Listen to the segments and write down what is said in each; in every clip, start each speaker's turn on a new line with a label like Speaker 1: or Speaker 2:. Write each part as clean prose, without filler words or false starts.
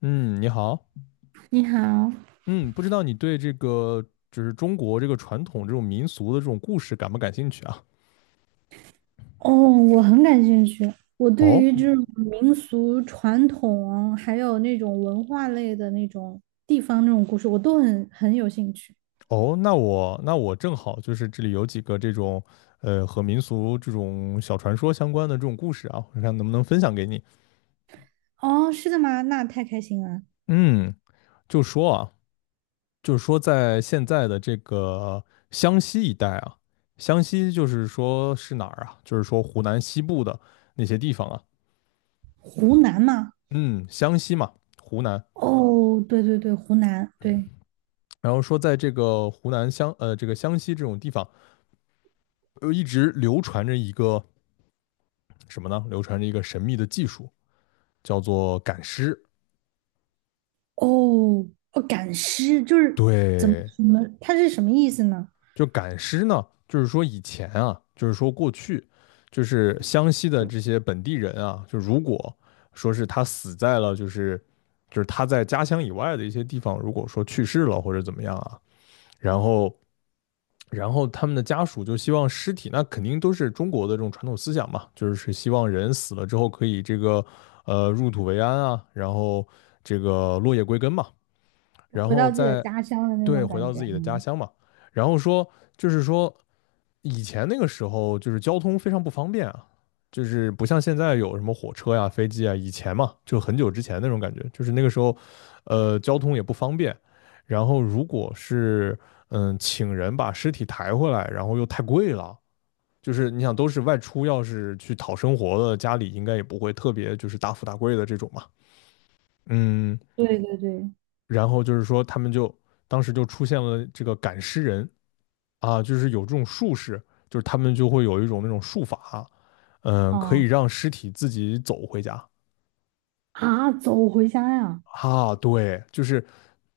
Speaker 1: 嗯，你好。
Speaker 2: 你好，
Speaker 1: 嗯，不知道你对这个就是中国这个传统这种民俗的这种故事感不感兴趣啊？
Speaker 2: 哦，我很感兴趣。我对
Speaker 1: 哦
Speaker 2: 于这种民俗传统，还有那种文化类的那种地方那种故事，我都很有兴趣。
Speaker 1: 哦，那我正好就是这里有几个这种和民俗这种小传说相关的这种故事啊，我看能不能分享给你。
Speaker 2: 哦，是的吗？那太开心了。
Speaker 1: 嗯，就说啊，就是说在现在的这个湘西一带啊，湘西就是说是哪儿啊？就是说湖南西部的那些地方啊，
Speaker 2: 湖南吗？
Speaker 1: 嗯，湘西嘛，湖南。
Speaker 2: 哦，对对对，湖南，对。
Speaker 1: 然后说在这个湖南这个湘西这种地方，一直流传着一个什么呢？流传着一个神秘的技术，叫做赶尸。
Speaker 2: 哦，哦，赶尸就是怎么
Speaker 1: 对，
Speaker 2: 什么，它是什么意思呢？
Speaker 1: 就赶尸呢，就是说以前啊，就是说过去，就是湘西的这些本地人啊，就如果说是他死在了就是他在家乡以外的一些地方，如果说去世了或者怎么样啊，然后然后他们的家属就希望尸体，那肯定都是中国的这种传统思想嘛，就是希望人死了之后可以这个入土为安啊，然后这个落叶归根嘛，然
Speaker 2: 回
Speaker 1: 后
Speaker 2: 到自己的
Speaker 1: 再，
Speaker 2: 家乡的那
Speaker 1: 对，
Speaker 2: 种
Speaker 1: 回
Speaker 2: 感
Speaker 1: 到
Speaker 2: 觉
Speaker 1: 自己的家
Speaker 2: 吗？
Speaker 1: 乡嘛。然后说就是说以前那个时候就是交通非常不方便啊，就是不像现在有什么火车呀、飞机啊，以前嘛就很久之前那种感觉，就是那个时候交通也不方便，然后如果是请人把尸体抬回来，然后又太贵了。就是你想都是外出，要是去讨生活的，家里应该也不会特别就是大富大贵的这种嘛。嗯。
Speaker 2: 对对对，
Speaker 1: 然后就是说他们就当时就出现了这个赶尸人啊，就是有这种术士，就是他们就会有一种那种术法，可以
Speaker 2: 哦
Speaker 1: 让尸体自己走回家
Speaker 2: 啊，走回家呀。
Speaker 1: 啊。对，就是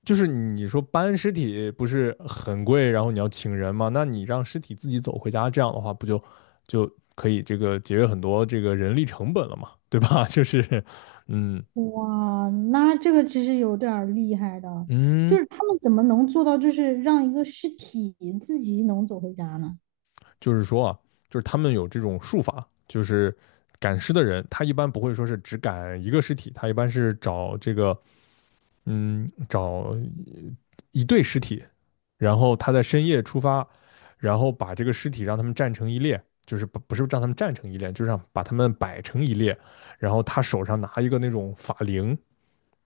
Speaker 1: 就是你说搬尸体不是很贵，然后你要请人嘛，那你让尸体自己走回家，这样的话不就可以这个节约很多这个人力成本了嘛，对吧？就是，嗯
Speaker 2: 哇，那这个其实有点儿厉害的，就
Speaker 1: 嗯。
Speaker 2: 是他们怎么能做到，就是让一个尸体自己能走回家呢？
Speaker 1: 就是说啊，就是他们有这种术法，就是赶尸的人，他一般不会说是只赶一个尸体，他一般是找这个找一对尸体，然后他在深夜出发，然后把这个尸体让他们站成一列，就是不是让他们站成一列，就是让把他们摆成一列，然后他手上拿一个那种法铃，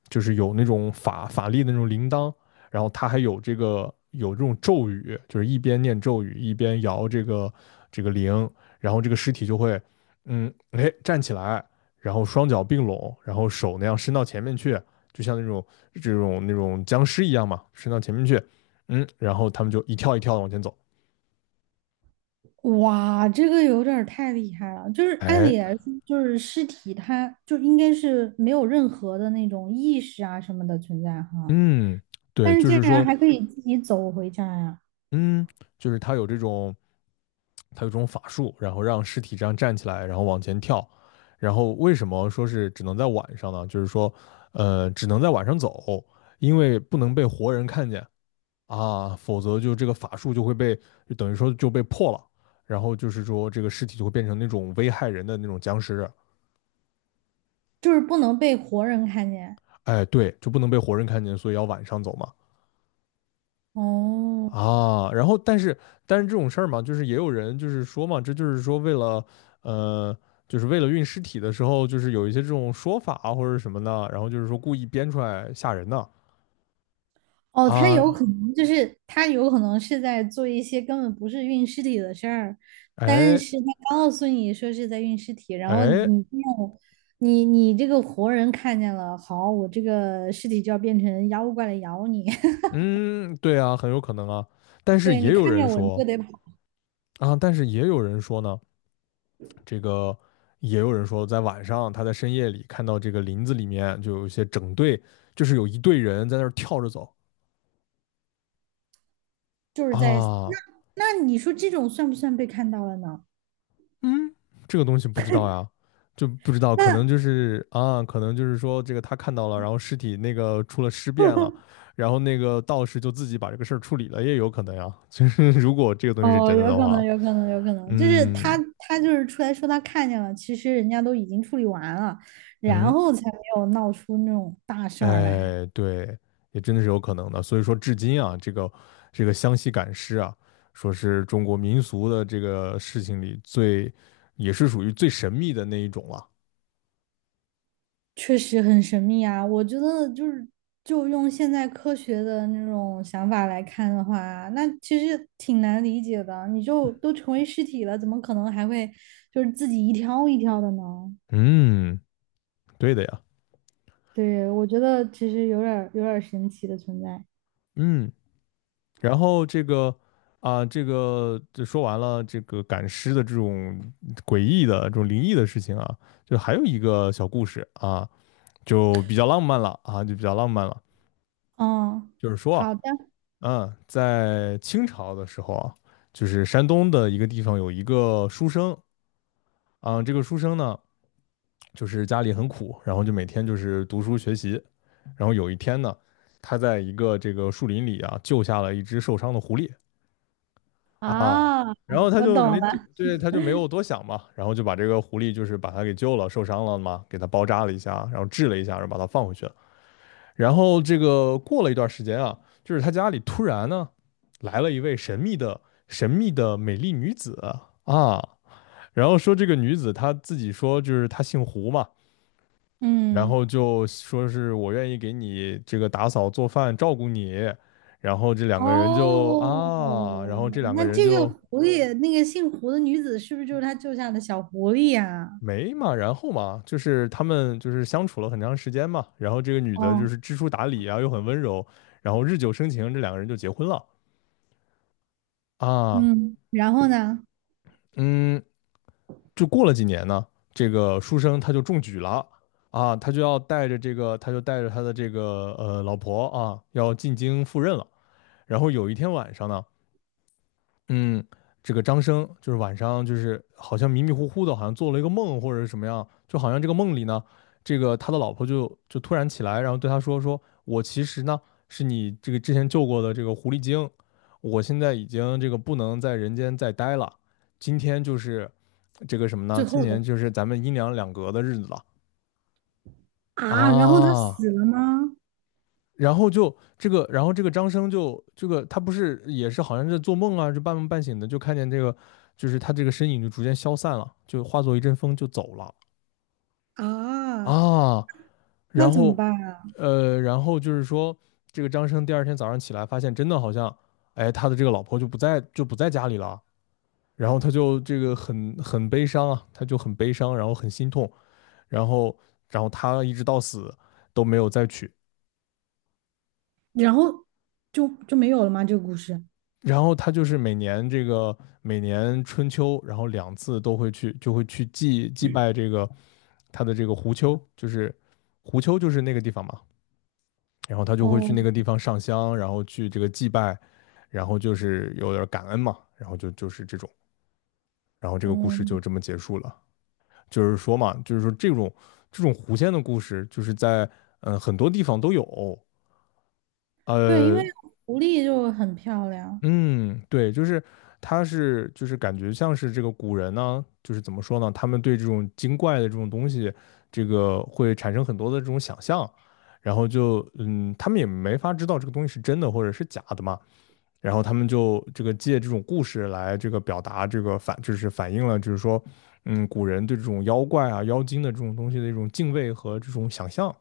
Speaker 1: 就是有那种法力的那种铃铛，然后他还有这个有这种咒语，就是一边念咒语一边摇这个铃，然后这个尸体就会，哎，站起来，然后双脚并拢，然后手那样伸到前面去，就像那种僵尸一样嘛，伸到前面去，然后他们就一跳一跳的往前走。
Speaker 2: 哇，这个有点儿太厉害了。就是按
Speaker 1: 哎，
Speaker 2: 理来说，就是尸体它就应该是没有任何的那种意识啊什么的存在哈，
Speaker 1: 嗯，对，
Speaker 2: 但是
Speaker 1: 就
Speaker 2: 竟
Speaker 1: 是
Speaker 2: 然
Speaker 1: 说，
Speaker 2: 还可以自己走回家呀，
Speaker 1: 嗯，就是他有这种，他有这种法术，然后让尸体这样站起来，然后往前跳。然后为什么说是只能在晚上呢？就是说，只能在晚上走，因为不能被活人看见啊，否则就这个法术就会被，就等于说就被破了。然后就是说，这个尸体就会变成那种危害人的那种僵尸，
Speaker 2: 就是不能被活人看见。
Speaker 1: 哎，对，就不能被活人看见，所以要晚上走嘛。
Speaker 2: 哦，
Speaker 1: 啊，然后但是这种事儿嘛，就是也有人就是说嘛，这就是说为了呃，就是为了运尸体的时候，就是有一些这种说法啊或者什么的，然后就是说故意编出来吓人的
Speaker 2: 哦，他有
Speaker 1: 啊，
Speaker 2: 可能就是他有可能是在做一些根本不是运尸体的事儿，但
Speaker 1: 哎
Speaker 2: 是他告诉你说是在运尸体，然后你
Speaker 1: 哎，
Speaker 2: 没有你你这个活人看见了，好，我这个尸体就要变成妖怪来咬你，
Speaker 1: 嗯，对啊，很有可能啊。但是
Speaker 2: 对
Speaker 1: 也
Speaker 2: 你
Speaker 1: 有
Speaker 2: 看
Speaker 1: 人
Speaker 2: 见我你
Speaker 1: 说
Speaker 2: 就得跑，
Speaker 1: 但是也有人说呢，这个也有人说在晚上他在深夜里看到这个林子里面就有一些整队，就是有一队人在那儿跳着走。
Speaker 2: 就是在那
Speaker 1: 啊，
Speaker 2: 那你说这种算不算被看到了呢？
Speaker 1: 嗯，这个东西不知道呀，就不知道，可能
Speaker 2: 那
Speaker 1: 就是啊，可能就是说这个他看到了，然后尸体那个出了尸变了，然后那个道士就自己把这个事儿处理了，也有可能呀。就是如果这个东西是
Speaker 2: 哦，
Speaker 1: 真的
Speaker 2: 有
Speaker 1: 的
Speaker 2: 可
Speaker 1: 话，
Speaker 2: 能，有可能，有可能，就是
Speaker 1: 嗯
Speaker 2: 他就是出来说他看见了，其实人家都已经处理完了，然
Speaker 1: 嗯，
Speaker 2: 后才没有闹出那种大事儿来，
Speaker 1: 哎，对，也真的是有可能的。所以说，至今啊，这个湘西赶尸啊，说是中国民俗的这个事情里最，也是属于最神秘的那一种了。
Speaker 2: 确实很神秘啊。我觉得就用现在科学的那种想法来看的话，那其实挺难理解的。你就都成为尸体了，怎么可能还会就是自己一条一条的呢？
Speaker 1: 嗯，对的呀。
Speaker 2: 对，我觉得其实有点儿神奇的存在。
Speaker 1: 嗯，然后这个啊，这个就说完了这个赶尸的这种诡异的、这种灵异的事情啊，就还有一个小故事啊，就比较浪漫了啊，就比较浪漫了。
Speaker 2: 嗯，
Speaker 1: 就是说啊，
Speaker 2: 好的，
Speaker 1: 在清朝的时候啊，就是山东的一个地方有一个书生啊，这个书生呢，就是家里很苦，然后就每天就是读书学习，然后有一天呢，他在一个这个树林里啊，救下了一只受伤的狐狸。啊，
Speaker 2: 啊，
Speaker 1: 然后他
Speaker 2: 我
Speaker 1: 就
Speaker 2: 懂
Speaker 1: 没对，
Speaker 2: 了。
Speaker 1: 对他就没有多想嘛，然后就把这个狐狸就是把他给救了，受伤了嘛，给他包扎了一下，然后治了一下，然后把他放回去了。然后这个过了一段时间啊，就是他家里突然呢来了一位神秘的美丽女子啊，然后说这个女子她自己说就是她姓胡嘛，然
Speaker 2: 嗯，
Speaker 1: 后就说是我愿意给你这个打扫做饭照顾你，然后这两个人就
Speaker 2: 哦，
Speaker 1: 啊，然后这两个
Speaker 2: 那
Speaker 1: 人
Speaker 2: 这个
Speaker 1: 就。
Speaker 2: 狐狸，那个姓胡的女子是不是就是他救下的小狐狸呀、
Speaker 1: 没嘛，然后嘛，就是他们就是相处了很长时间嘛，然后这个女的就
Speaker 2: 哦，
Speaker 1: 是知书达理啊，又很温柔，然后日久生情，这两个人就结婚了啊。
Speaker 2: 嗯，然后呢？
Speaker 1: 嗯，就过了几年呢，这个书生他就中举了啊，他就带着他的这个老婆啊，要进京赴任了。然后有一天晚上呢，嗯，这个张生就是晚上就是好像迷迷糊糊的，好像做了一个梦或者是什么样，就好像这个梦里呢，这个他的老婆就突然起来，然后对他说，我其实呢是你这个之前救过的这个狐狸精，我现在已经这个不能在人间再待了，今天就是这个什么呢？
Speaker 2: 最
Speaker 1: 今
Speaker 2: 后的
Speaker 1: 年就是咱们阴阳两隔的日子了
Speaker 2: 啊，然后他
Speaker 1: 啊。
Speaker 2: 死了吗？
Speaker 1: 然后就这个，然后这个张生就这个，他不是也是好像在做梦啊，就半梦半醒的，就看见这个，就是他这个身影就逐渐消散了，就化作一阵风就走了
Speaker 2: 啊，
Speaker 1: 啊。
Speaker 2: 那
Speaker 1: 然
Speaker 2: 怎么
Speaker 1: 后
Speaker 2: 办啊？
Speaker 1: 然后就是说，这个张生第二天早上起来发现，真的好像，哎，他的这个老婆就不在，就不在家里了。然后他就这个很悲伤啊，他就很悲伤，然后很心痛，然后然后他一直到死都没有再娶。
Speaker 2: 然后就没有了吗？这个故事？
Speaker 1: 然后他就是每年这个每年春秋，然后两次都会去，就会去祭拜这个他的这个狐丘，就是狐丘就是那个地方嘛。然后他就会去
Speaker 2: 哦，
Speaker 1: 那个地方上香，然后去这个祭拜，然后就是有点感恩嘛，然后就是这种，然后这个故
Speaker 2: 哦，
Speaker 1: 事就这么结束了。就是说嘛，就是说这种狐仙的故事，就是在很多地方都有，
Speaker 2: 对，因为
Speaker 1: 呃，
Speaker 2: 狐狸就很漂亮，
Speaker 1: 嗯，对，就是他是就是感觉像是这个古人呢，就是怎么说呢，他们对这种精怪的这种东西，这个会产生很多的这种想象，然后就他们也没法知道这个东西是真的或者是假的嘛，然后他们就这个借这种故事来这个表达这个就是反映了就是说，古人对这种妖怪啊、妖精的这种东西的一种敬畏和这种想象。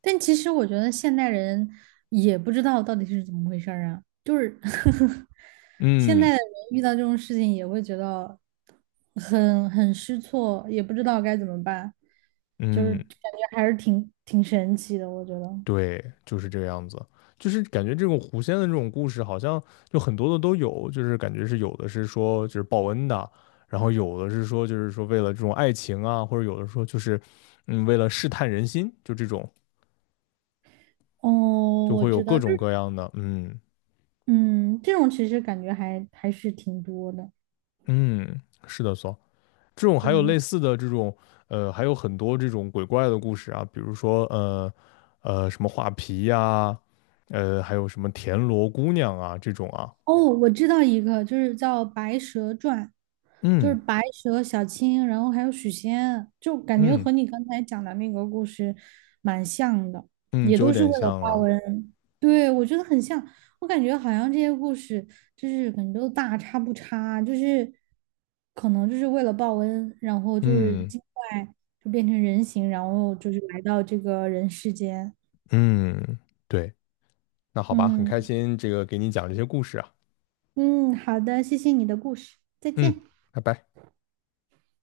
Speaker 2: 但其实我觉得现代人也不知道到底是怎么回事儿啊，就是 现在
Speaker 1: 嗯
Speaker 2: 的人遇到这种事情也会觉得很失措，也不知道该怎么办，就是
Speaker 1: 嗯，
Speaker 2: 感觉还是挺神奇的，我觉得。
Speaker 1: 对，就是这个样子，就是感觉这种狐仙的这种故事，好像就很多的都有，就是感觉是有的是说就是报恩的，然后有的是说就是说为了这种爱情啊，或者有的说就是为了试探人心，就这种
Speaker 2: 哦，
Speaker 1: 就
Speaker 2: 我
Speaker 1: 会有
Speaker 2: 知
Speaker 1: 各
Speaker 2: 道，就
Speaker 1: 种
Speaker 2: 是
Speaker 1: 各样的，嗯
Speaker 2: 嗯，这种其实感觉还是挺多的，
Speaker 1: 嗯，是的，这种还有
Speaker 2: 对。
Speaker 1: 类似的这种还有很多这种鬼怪的故事啊，比如说什么画皮呀、还有什么田螺姑娘啊这种啊，
Speaker 2: 哦，我知道一个，就是叫《白蛇传》，就是
Speaker 1: 嗯
Speaker 2: 白蛇、小青，然后还有许仙，就感觉
Speaker 1: 嗯。
Speaker 2: 和你刚才讲的那个故事蛮像的，
Speaker 1: 嗯，
Speaker 2: 也
Speaker 1: 就有
Speaker 2: 都是为
Speaker 1: 点
Speaker 2: 了
Speaker 1: 像
Speaker 2: 报
Speaker 1: 啊。
Speaker 2: 恩。对，我觉得很像，我感觉好像这些故事就是可能都大差不差，就是可能就是为了报恩，然后就是
Speaker 1: 嗯
Speaker 2: 精怪就变成人形，然后就是来到这个人世间。
Speaker 1: 嗯，对，那好吧，很开
Speaker 2: 嗯
Speaker 1: 心这个给你讲这些故事啊。
Speaker 2: 嗯，好的，谢谢你的故事，再
Speaker 1: 嗯，
Speaker 2: 见。
Speaker 1: 拜拜。